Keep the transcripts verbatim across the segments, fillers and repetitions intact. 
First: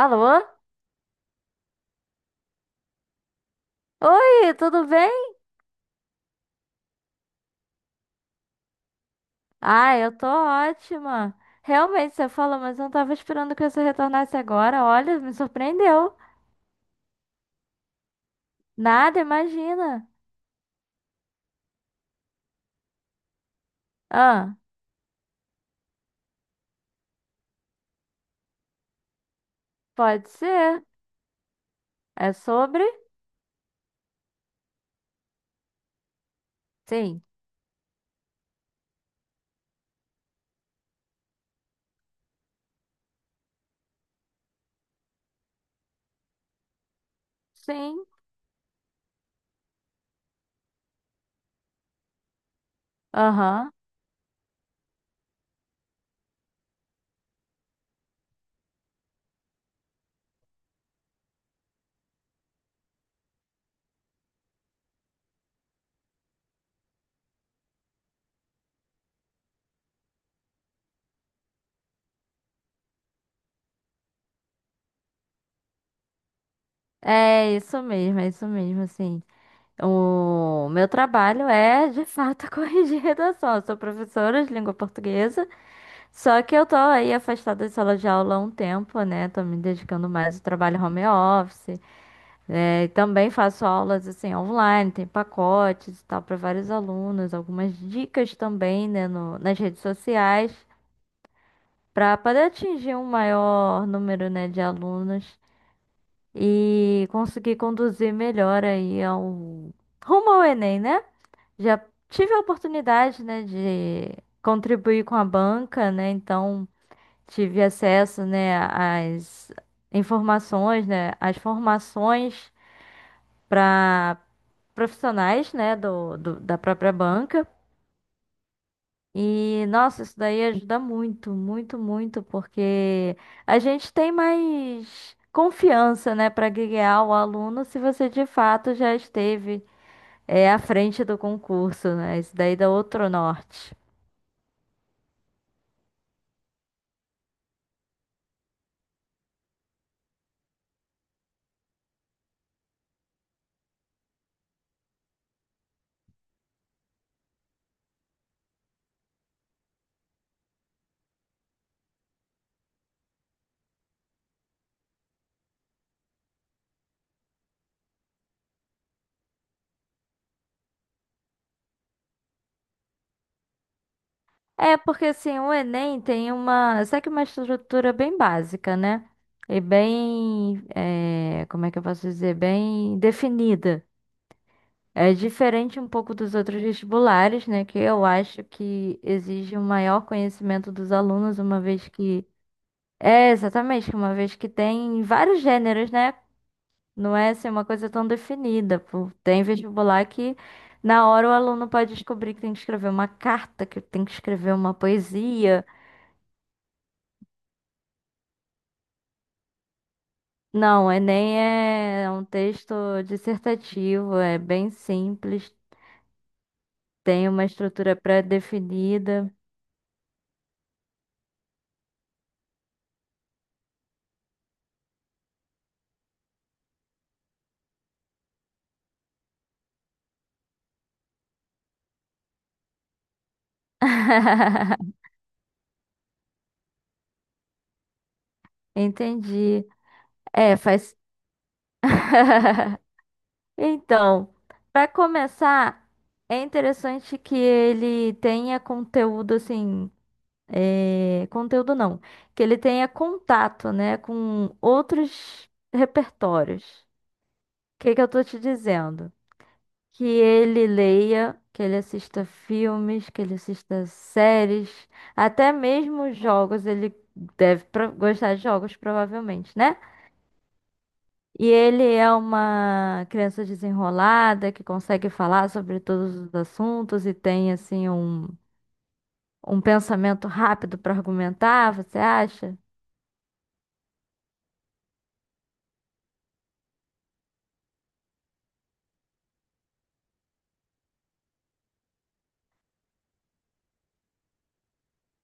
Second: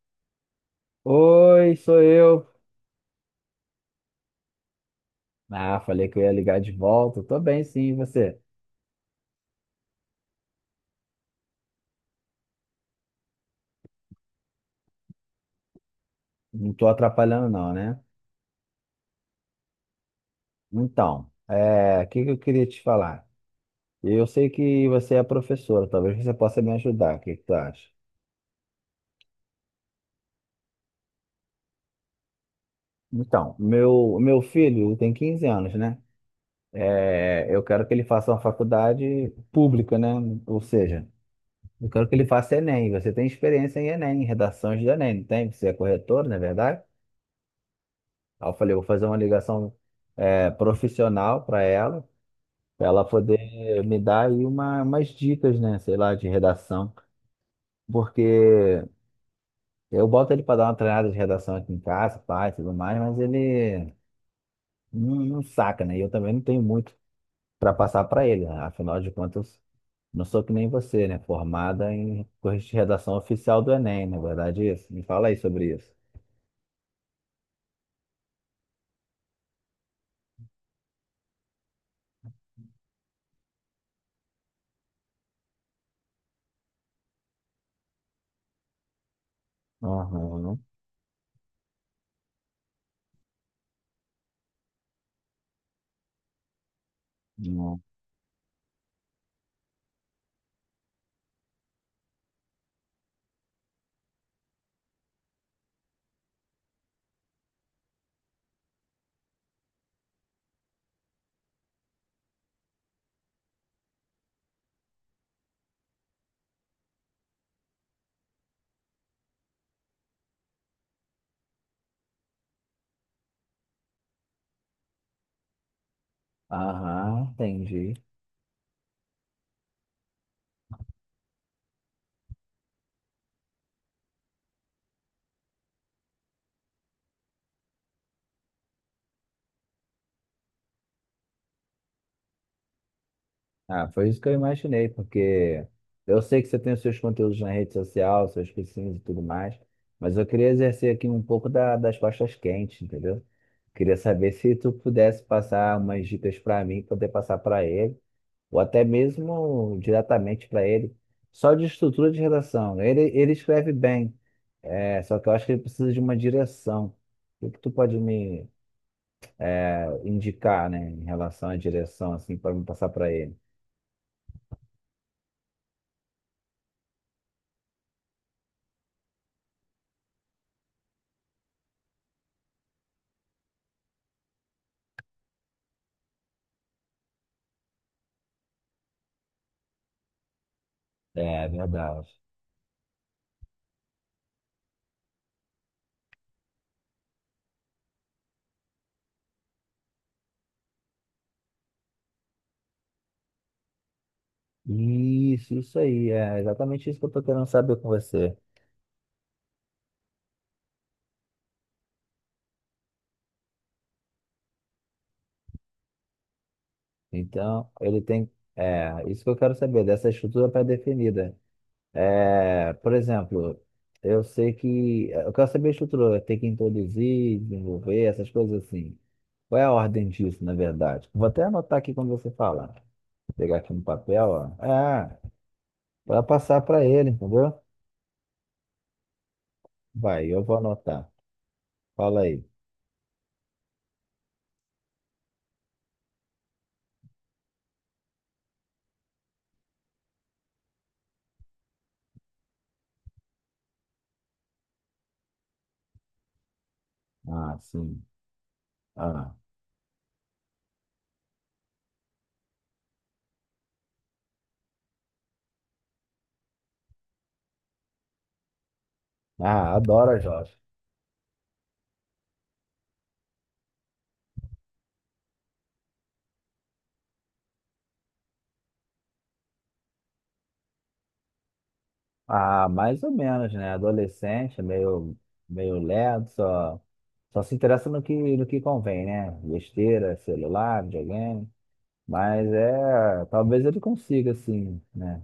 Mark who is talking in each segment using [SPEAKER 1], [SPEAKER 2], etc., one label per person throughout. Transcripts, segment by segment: [SPEAKER 1] Alô?
[SPEAKER 2] Oi, sou eu.
[SPEAKER 1] Oi, tudo bem?
[SPEAKER 2] Ah, falei que eu ia ligar de volta. Tô bem, sim, e você?
[SPEAKER 1] Ah, eu tô ótima. Realmente, você falou, mas eu não tava esperando que você retornasse agora. Olha, me surpreendeu.
[SPEAKER 2] Não tô atrapalhando, não, né?
[SPEAKER 1] Nada, imagina.
[SPEAKER 2] Então, é, o que que eu queria te falar? Eu sei
[SPEAKER 1] Ah,
[SPEAKER 2] que você é professora, talvez você possa me ajudar. O que que tu acha?
[SPEAKER 1] pode ser. É sobre?
[SPEAKER 2] Então, meu, meu filho tem quinze anos, né?
[SPEAKER 1] Sim.
[SPEAKER 2] É, eu quero que ele faça uma faculdade pública, né? Ou seja, eu quero que ele faça Enem. Você tem experiência em Enem, em redações de Enem, não tem? Você é corretor, não é verdade?
[SPEAKER 1] Sim.
[SPEAKER 2] Aí eu falei, vou fazer uma ligação é, profissional para ela, para ela
[SPEAKER 1] Aham.
[SPEAKER 2] poder me dar aí uma, umas dicas, né? Sei lá, de redação. Porque eu boto ele para dar uma treinada de redação aqui em casa, pai, tudo mais, mas ele não, não saca, né? E eu também não tenho muito para passar para ele. né? Afinal de contas, não sou que nem você, né? Formada em corrigir de redação oficial do Enem, na verdade, é isso. Me fala aí sobre isso.
[SPEAKER 1] É isso mesmo, é isso mesmo, sim. O meu trabalho é, de fato, corrigir redação. Eu sou professora de língua portuguesa, só que eu tô aí afastada da sala de aula há um tempo, né? Tô me dedicando mais ao
[SPEAKER 2] Aham,
[SPEAKER 1] trabalho home office. É, também faço aulas assim online, tem pacotes e tal para vários alunos, algumas
[SPEAKER 2] uhum,
[SPEAKER 1] dicas também, né, no- nas redes sociais para poder atingir um maior número, né, de alunos e conseguir conduzir melhor aí ao rumo ao Enem, né? Já tive a oportunidade, né, de contribuir com a banca, né? Então tive acesso, né, às informações, né, às formações para profissionais, né, do, do- da própria
[SPEAKER 2] aham,
[SPEAKER 1] banca.
[SPEAKER 2] entendi.
[SPEAKER 1] E, nossa, isso daí ajuda muito, muito, muito, porque a gente tem mais confiança, né, para guiar o aluno se você de fato já esteve, é, à frente do concurso, né? Isso daí dá outro norte.
[SPEAKER 2] Ah, foi isso que eu imaginei, porque eu sei que você tem os seus conteúdos na rede social, seus cursinhos e tudo mais, mas eu queria exercer aqui um pouco da- das costas quentes, entendeu? Queria saber se tu pudesse passar umas dicas para mim, poder passar para ele, ou até mesmo diretamente para ele, só de estrutura de redação. Ele, ele escreve bem, é, só que eu acho que ele precisa de uma direção. O que que tu pode me eh, indicar, né, em relação à direção, assim, para me passar para ele?
[SPEAKER 1] É, porque assim, o Enem tem uma, sabe que uma estrutura bem básica, né? E bem, é, como é que eu posso dizer? Bem definida. É diferente um pouco dos outros vestibulares, né? Que eu acho que exige um maior conhecimento dos
[SPEAKER 2] É
[SPEAKER 1] alunos,
[SPEAKER 2] é
[SPEAKER 1] uma vez
[SPEAKER 2] verdade.
[SPEAKER 1] que. É, exatamente, que uma vez que tem vários gêneros, né? Não é assim, uma coisa tão definida. Pô. Tem vestibular que na hora o aluno pode descobrir que tem que escrever uma carta, que tem que escrever uma
[SPEAKER 2] Isso,
[SPEAKER 1] poesia.
[SPEAKER 2] isso aí, é exatamente isso que eu tô querendo saber com você.
[SPEAKER 1] Não, o Enem é é um texto dissertativo, é bem simples, tem uma
[SPEAKER 2] Então,
[SPEAKER 1] estrutura
[SPEAKER 2] ele tem, é, isso que
[SPEAKER 1] pré-definida.
[SPEAKER 2] eu quero saber, dessa estrutura pré-definida. É, por exemplo, eu sei que, é, eu quero saber a estrutura, tem que introduzir, desenvolver, essas coisas assim. Qual é a ordem disso, na verdade? Vou até anotar aqui quando você falar. pegar aqui no papel, ó. É, para passar para ele, entendeu?
[SPEAKER 1] Entendi.
[SPEAKER 2] Vai, eu vou
[SPEAKER 1] É, faz.
[SPEAKER 2] anotar. Fala aí.
[SPEAKER 1] Então, para começar, é interessante que ele tenha conteúdo assim, é, conteúdo não, que ele tenha contato, né, com outros repertórios.
[SPEAKER 2] Ah,
[SPEAKER 1] O que que
[SPEAKER 2] sim.
[SPEAKER 1] eu tô te dizendo?
[SPEAKER 2] Ah,
[SPEAKER 1] Que ele leia, que ele assista filmes, que ele assista séries, até mesmo jogos. Ele deve pro- gostar de jogos, provavelmente,
[SPEAKER 2] ah,
[SPEAKER 1] né?
[SPEAKER 2] adoro a Jó.
[SPEAKER 1] E ele é uma criança desenrolada que consegue falar sobre todos os assuntos e tem assim um, um pensamento rápido para argumentar, você acha?
[SPEAKER 2] Ah, mais ou menos, né? Adolescente, meio, meio lerdo, só, só se interessa no que, no que convém, né? Besteira, celular, videogame. Mas é, talvez ele consiga, assim, né?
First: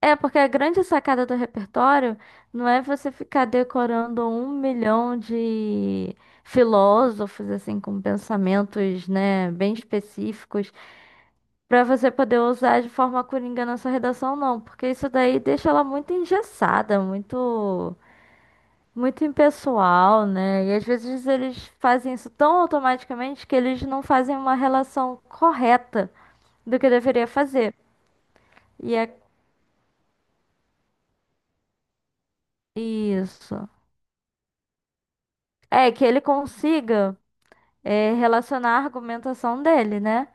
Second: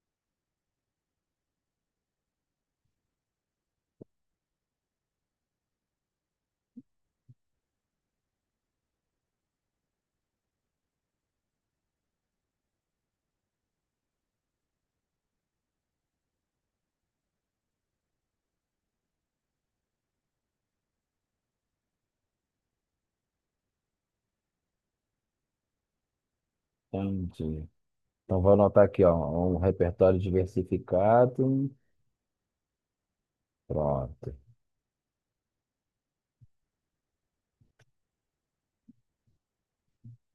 [SPEAKER 1] É, porque a grande sacada do repertório não é você ficar decorando um milhão de filósofos assim com pensamentos, né, bem específicos, para você poder usar de forma coringa na sua redação, não, porque isso daí deixa ela muito engessada, muito muito impessoal, né? E às vezes eles fazem isso tão automaticamente que eles não fazem uma relação correta do que deveria
[SPEAKER 2] Entendi.
[SPEAKER 1] fazer.
[SPEAKER 2] Então vou anotar
[SPEAKER 1] E
[SPEAKER 2] aqui, ó,
[SPEAKER 1] é
[SPEAKER 2] um repertório diversificado.
[SPEAKER 1] isso.
[SPEAKER 2] Pronto.
[SPEAKER 1] É que ele consiga é, relacionar a argumentação dele, né?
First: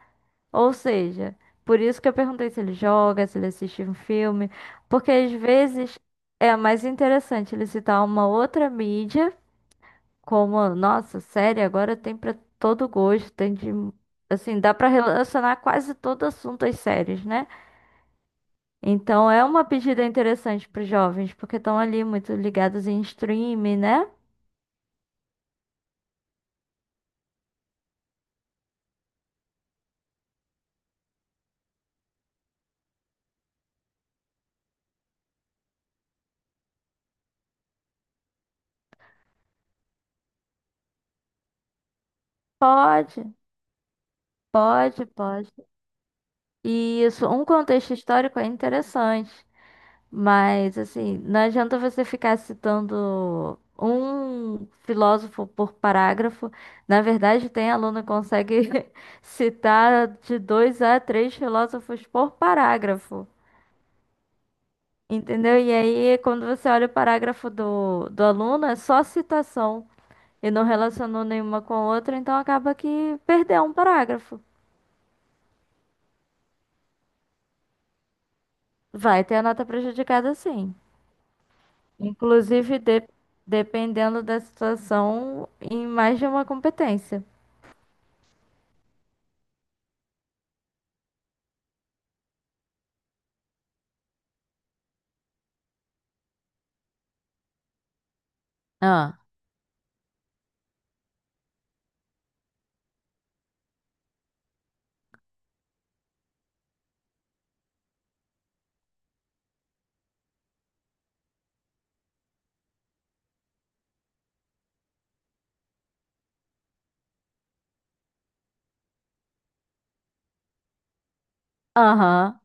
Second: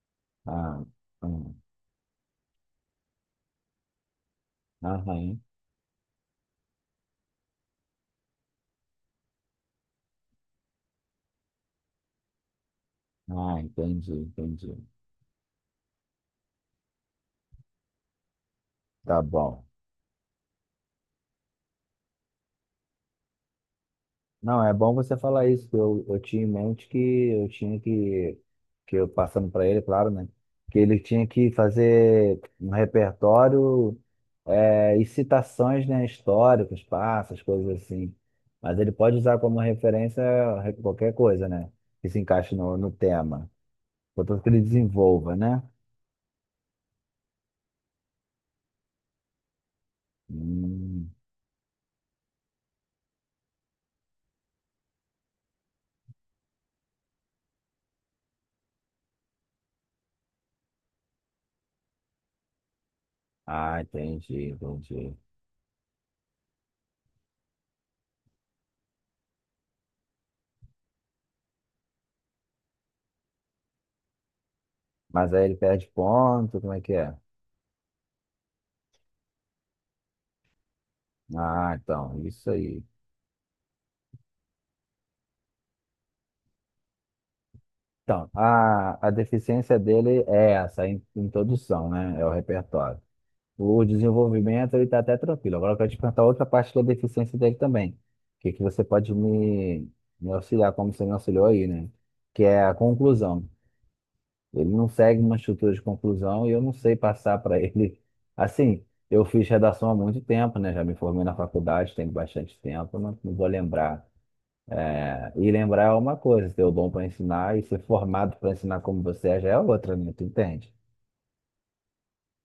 [SPEAKER 1] Ou
[SPEAKER 2] Ah,
[SPEAKER 1] seja,
[SPEAKER 2] hum,
[SPEAKER 1] por isso que eu perguntei se ele joga, se ele assiste um filme, porque às
[SPEAKER 2] aham.
[SPEAKER 1] vezes é mais interessante ele citar uma outra mídia. Como, nossa, série agora tem pra todo gosto, tem
[SPEAKER 2] Ah,
[SPEAKER 1] de,
[SPEAKER 2] entendi,
[SPEAKER 1] assim,
[SPEAKER 2] entendi.
[SPEAKER 1] dá pra relacionar quase todo assunto às séries, né?
[SPEAKER 2] Tá
[SPEAKER 1] Então é uma
[SPEAKER 2] bom.
[SPEAKER 1] pedida interessante pros jovens, porque estão ali muito ligados em streaming, né?
[SPEAKER 2] Não, é bom você falar isso. que Eu, eu tinha em mente que eu tinha que, que eu passando para ele, claro, né? Que ele tinha que fazer um repertório é, e citações, né, históricas, passas, coisas assim. Mas ele pode usar como referência qualquer coisa, né? Que se encaixe no, no
[SPEAKER 1] Pode,
[SPEAKER 2] tema. Portanto, que ele
[SPEAKER 1] pode,
[SPEAKER 2] desenvolva,
[SPEAKER 1] pode.
[SPEAKER 2] né?
[SPEAKER 1] E isso, um contexto histórico é interessante. Mas,
[SPEAKER 2] Hum,
[SPEAKER 1] assim, não adianta você ficar citando um filósofo por parágrafo. Na verdade, tem aluno que consegue citar de dois a três filósofos por parágrafo.
[SPEAKER 2] ah, entendi, entendi.
[SPEAKER 1] Entendeu? E aí, quando você olha o parágrafo do, do aluno, é só citação. E não relacionou nenhuma com a outra, então acaba que perdeu um parágrafo.
[SPEAKER 2] Mas aí ele perde ponto, como é que é?
[SPEAKER 1] Vai ter a nota prejudicada, sim.
[SPEAKER 2] Ah, então, isso
[SPEAKER 1] Inclusive,
[SPEAKER 2] aí.
[SPEAKER 1] de- dependendo da situação, em mais de uma competência.
[SPEAKER 2] Então, a, a deficiência dele é essa, a in- introdução, né? É o repertório. O desenvolvimento, ele está até tranquilo. Agora eu quero te perguntar outra parte da deficiência dele também. O que, que você pode
[SPEAKER 1] Ah,
[SPEAKER 2] me, me, auxiliar, como você me auxiliou aí, né? Que é a conclusão. Ele não segue uma estrutura de conclusão e eu não sei passar para ele. Assim, eu fiz redação há muito tempo, né? Já me formei na faculdade, tem bastante tempo, não, não vou lembrar é, e lembrar é uma coisa, ter o dom para ensinar e ser formado para ensinar como você é já é outra, né? Tu entende?
[SPEAKER 1] aham.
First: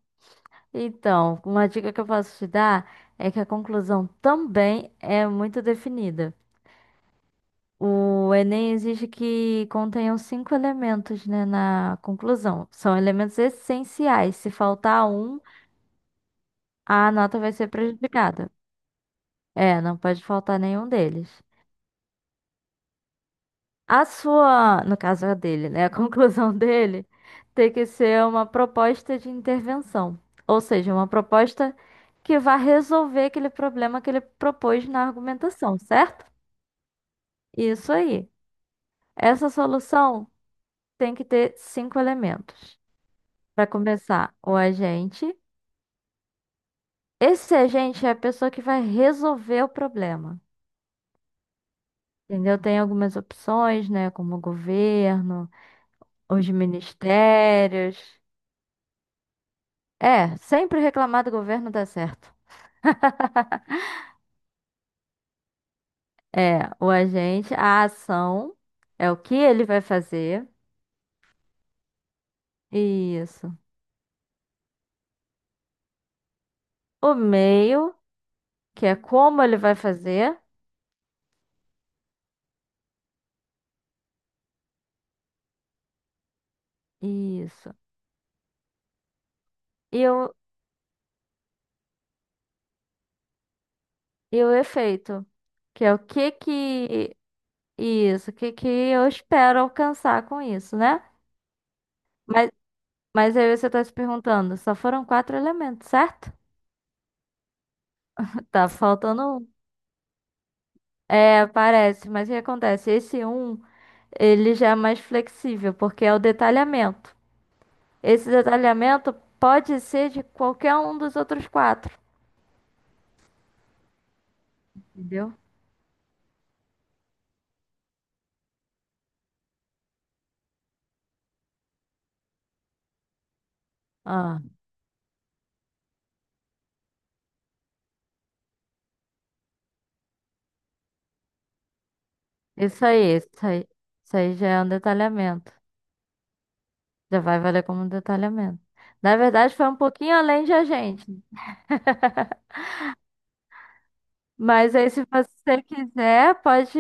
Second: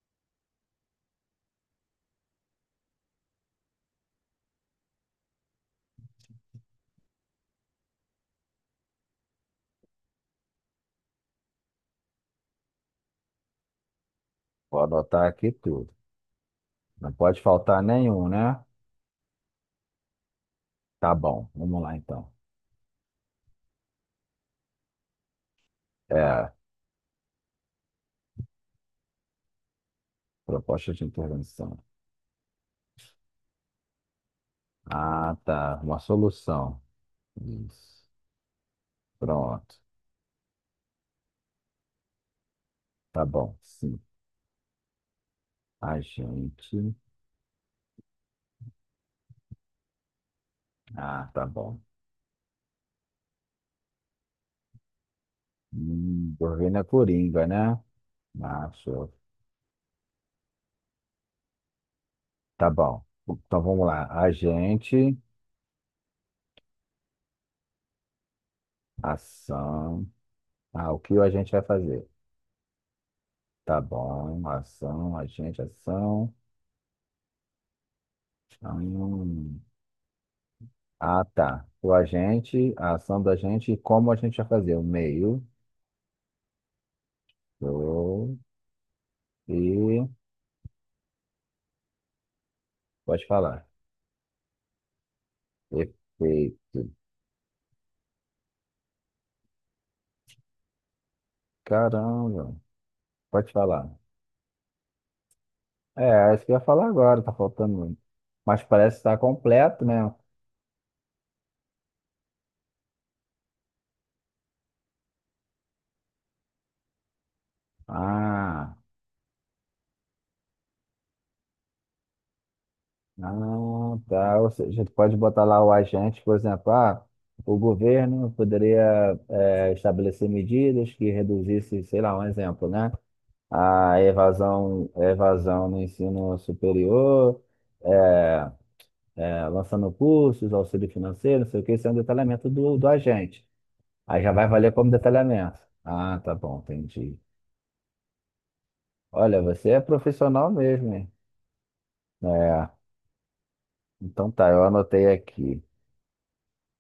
[SPEAKER 1] Então, uma dica que eu posso te dar é que a conclusão também é muito definida. O Enem exige que contenham cinco elementos, né, na conclusão. São elementos essenciais. Se
[SPEAKER 2] Vou
[SPEAKER 1] faltar
[SPEAKER 2] anotar
[SPEAKER 1] um,
[SPEAKER 2] aqui tudo.
[SPEAKER 1] a
[SPEAKER 2] Não
[SPEAKER 1] nota
[SPEAKER 2] pode
[SPEAKER 1] vai ser
[SPEAKER 2] faltar nenhum,
[SPEAKER 1] prejudicada.
[SPEAKER 2] né?
[SPEAKER 1] É, não pode faltar nenhum
[SPEAKER 2] Tá
[SPEAKER 1] deles.
[SPEAKER 2] bom, vamos lá então.
[SPEAKER 1] A sua, no caso a dele, né? A
[SPEAKER 2] É,
[SPEAKER 1] conclusão dele tem que ser uma proposta de intervenção, ou seja,
[SPEAKER 2] Proposta de
[SPEAKER 1] uma proposta
[SPEAKER 2] intervenção.
[SPEAKER 1] que vá resolver aquele problema que ele propôs na
[SPEAKER 2] Ah, tá.
[SPEAKER 1] argumentação,
[SPEAKER 2] Uma
[SPEAKER 1] certo?
[SPEAKER 2] solução.
[SPEAKER 1] Isso
[SPEAKER 2] Isso.
[SPEAKER 1] aí. Essa
[SPEAKER 2] Pronto.
[SPEAKER 1] solução tem que ter cinco elementos.
[SPEAKER 2] Tá bom.
[SPEAKER 1] Para
[SPEAKER 2] Sim.
[SPEAKER 1] começar, o agente.
[SPEAKER 2] A gente.
[SPEAKER 1] Esse agente é a pessoa que vai resolver o problema.
[SPEAKER 2] Ah, tá bom.
[SPEAKER 1] Entendeu? Tem algumas opções, né? Como o governo,
[SPEAKER 2] Hum,
[SPEAKER 1] os
[SPEAKER 2] governo é Coringa, né?
[SPEAKER 1] ministérios.
[SPEAKER 2] Macho.
[SPEAKER 1] É, sempre reclamar do governo dá certo.
[SPEAKER 2] Tá bom. Então vamos lá. Agente,
[SPEAKER 1] É, o agente, a ação é o que ele vai
[SPEAKER 2] ação.
[SPEAKER 1] fazer.
[SPEAKER 2] Ah, o que a gente vai fazer?
[SPEAKER 1] Isso.
[SPEAKER 2] Tá bom. Ação, agente, ação.
[SPEAKER 1] O meio, que é como ele
[SPEAKER 2] Hum.
[SPEAKER 1] vai fazer.
[SPEAKER 2] Ah, tá. O agente, a ação do agente e como a gente vai fazer? O meio.
[SPEAKER 1] Isso.
[SPEAKER 2] o-
[SPEAKER 1] E
[SPEAKER 2] E
[SPEAKER 1] o,
[SPEAKER 2] pode falar.
[SPEAKER 1] e o efeito, que é o que
[SPEAKER 2] Efeito.
[SPEAKER 1] que. Isso, o que que eu espero alcançar com isso, né? Mas,
[SPEAKER 2] Caramba.
[SPEAKER 1] mas
[SPEAKER 2] Pode
[SPEAKER 1] aí você está
[SPEAKER 2] falar.
[SPEAKER 1] se perguntando, só foram quatro elementos,
[SPEAKER 2] É,
[SPEAKER 1] certo?
[SPEAKER 2] é isso que eu ia falar agora, tá faltando. muito. Mas
[SPEAKER 1] Tá
[SPEAKER 2] parece estar
[SPEAKER 1] faltando um.
[SPEAKER 2] completo, né?
[SPEAKER 1] É, parece, mas o que acontece? Esse um. Ele já é mais flexível, porque é o detalhamento. Esse
[SPEAKER 2] Ah.
[SPEAKER 1] detalhamento pode ser de qualquer um dos outros quatro,
[SPEAKER 2] Ah, tá. Ou seja, tu pode
[SPEAKER 1] entendeu?
[SPEAKER 2] botar lá o agente, por exemplo, ah, o governo poderia eh, estabelecer medidas que reduzissem, sei lá, um exemplo, né? A
[SPEAKER 1] Ah,
[SPEAKER 2] evasão, a evasão no ensino superior, eh, eh, lançando cursos, auxílio financeiro, não sei o que, isso é um detalhamento do,
[SPEAKER 1] isso
[SPEAKER 2] do
[SPEAKER 1] aí, isso
[SPEAKER 2] agente.
[SPEAKER 1] aí, isso
[SPEAKER 2] Aí já
[SPEAKER 1] aí já
[SPEAKER 2] vai
[SPEAKER 1] é um
[SPEAKER 2] valer como
[SPEAKER 1] detalhamento.
[SPEAKER 2] detalhamento. Ah, tá bom, entendi.
[SPEAKER 1] Já vai valer como um detalhamento. Na
[SPEAKER 2] Olha,
[SPEAKER 1] verdade, foi
[SPEAKER 2] você
[SPEAKER 1] um
[SPEAKER 2] é
[SPEAKER 1] pouquinho além
[SPEAKER 2] profissional
[SPEAKER 1] de a
[SPEAKER 2] mesmo,
[SPEAKER 1] gente.
[SPEAKER 2] hein? É, então tá, eu
[SPEAKER 1] Mas aí, se
[SPEAKER 2] anotei aqui.
[SPEAKER 1] você quiser, pode,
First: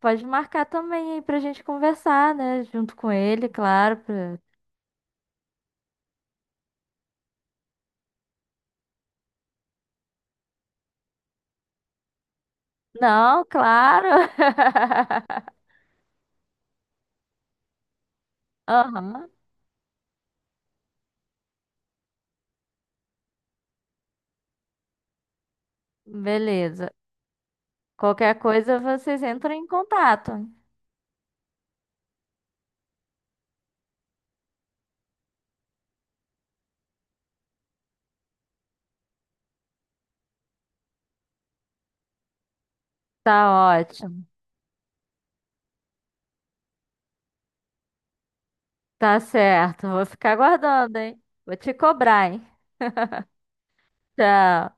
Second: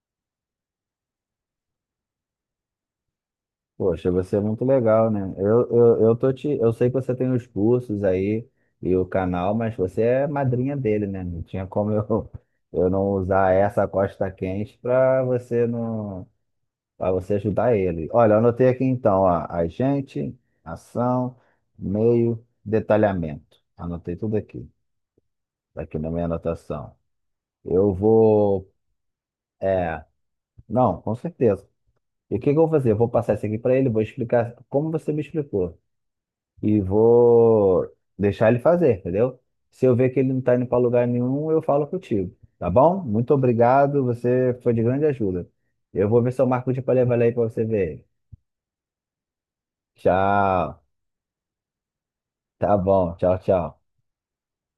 [SPEAKER 1] pode marcar também aí pra gente conversar, né? Junto com ele, claro.
[SPEAKER 2] Poxa, você
[SPEAKER 1] pra-
[SPEAKER 2] é muito legal, né? Eu, eu, eu tô te, eu sei que você tem os cursos aí e o canal, mas você é madrinha dele, né? Não tinha como eu, eu não
[SPEAKER 1] Não,
[SPEAKER 2] usar essa
[SPEAKER 1] claro.
[SPEAKER 2] costa quente para você não, para você ajudar ele. Olha, eu anotei aqui então,
[SPEAKER 1] Aham,
[SPEAKER 2] ó, agente, ação, meio, detalhamento. Anotei tudo aqui, tá aqui na minha
[SPEAKER 1] beleza.
[SPEAKER 2] anotação. Eu
[SPEAKER 1] Qualquer
[SPEAKER 2] vou,
[SPEAKER 1] coisa vocês entram em
[SPEAKER 2] é,
[SPEAKER 1] contato.
[SPEAKER 2] não, com certeza. E o que que eu vou fazer? Eu vou passar isso aqui para ele, vou explicar como você me explicou. e vou deixar ele fazer, entendeu? Se eu ver que ele não tá indo para lugar nenhum, eu falo contigo, tá bom? Muito
[SPEAKER 1] Tá
[SPEAKER 2] obrigado,
[SPEAKER 1] ótimo.
[SPEAKER 2] você foi de grande ajuda. Eu vou ver se eu marco de para levar ele aí para você ver.
[SPEAKER 1] Tá certo. Vou ficar
[SPEAKER 2] Tchau.
[SPEAKER 1] aguardando, hein? Vou te cobrar, hein?
[SPEAKER 2] Tá bom, tchau, tchau.
[SPEAKER 1] Tchau.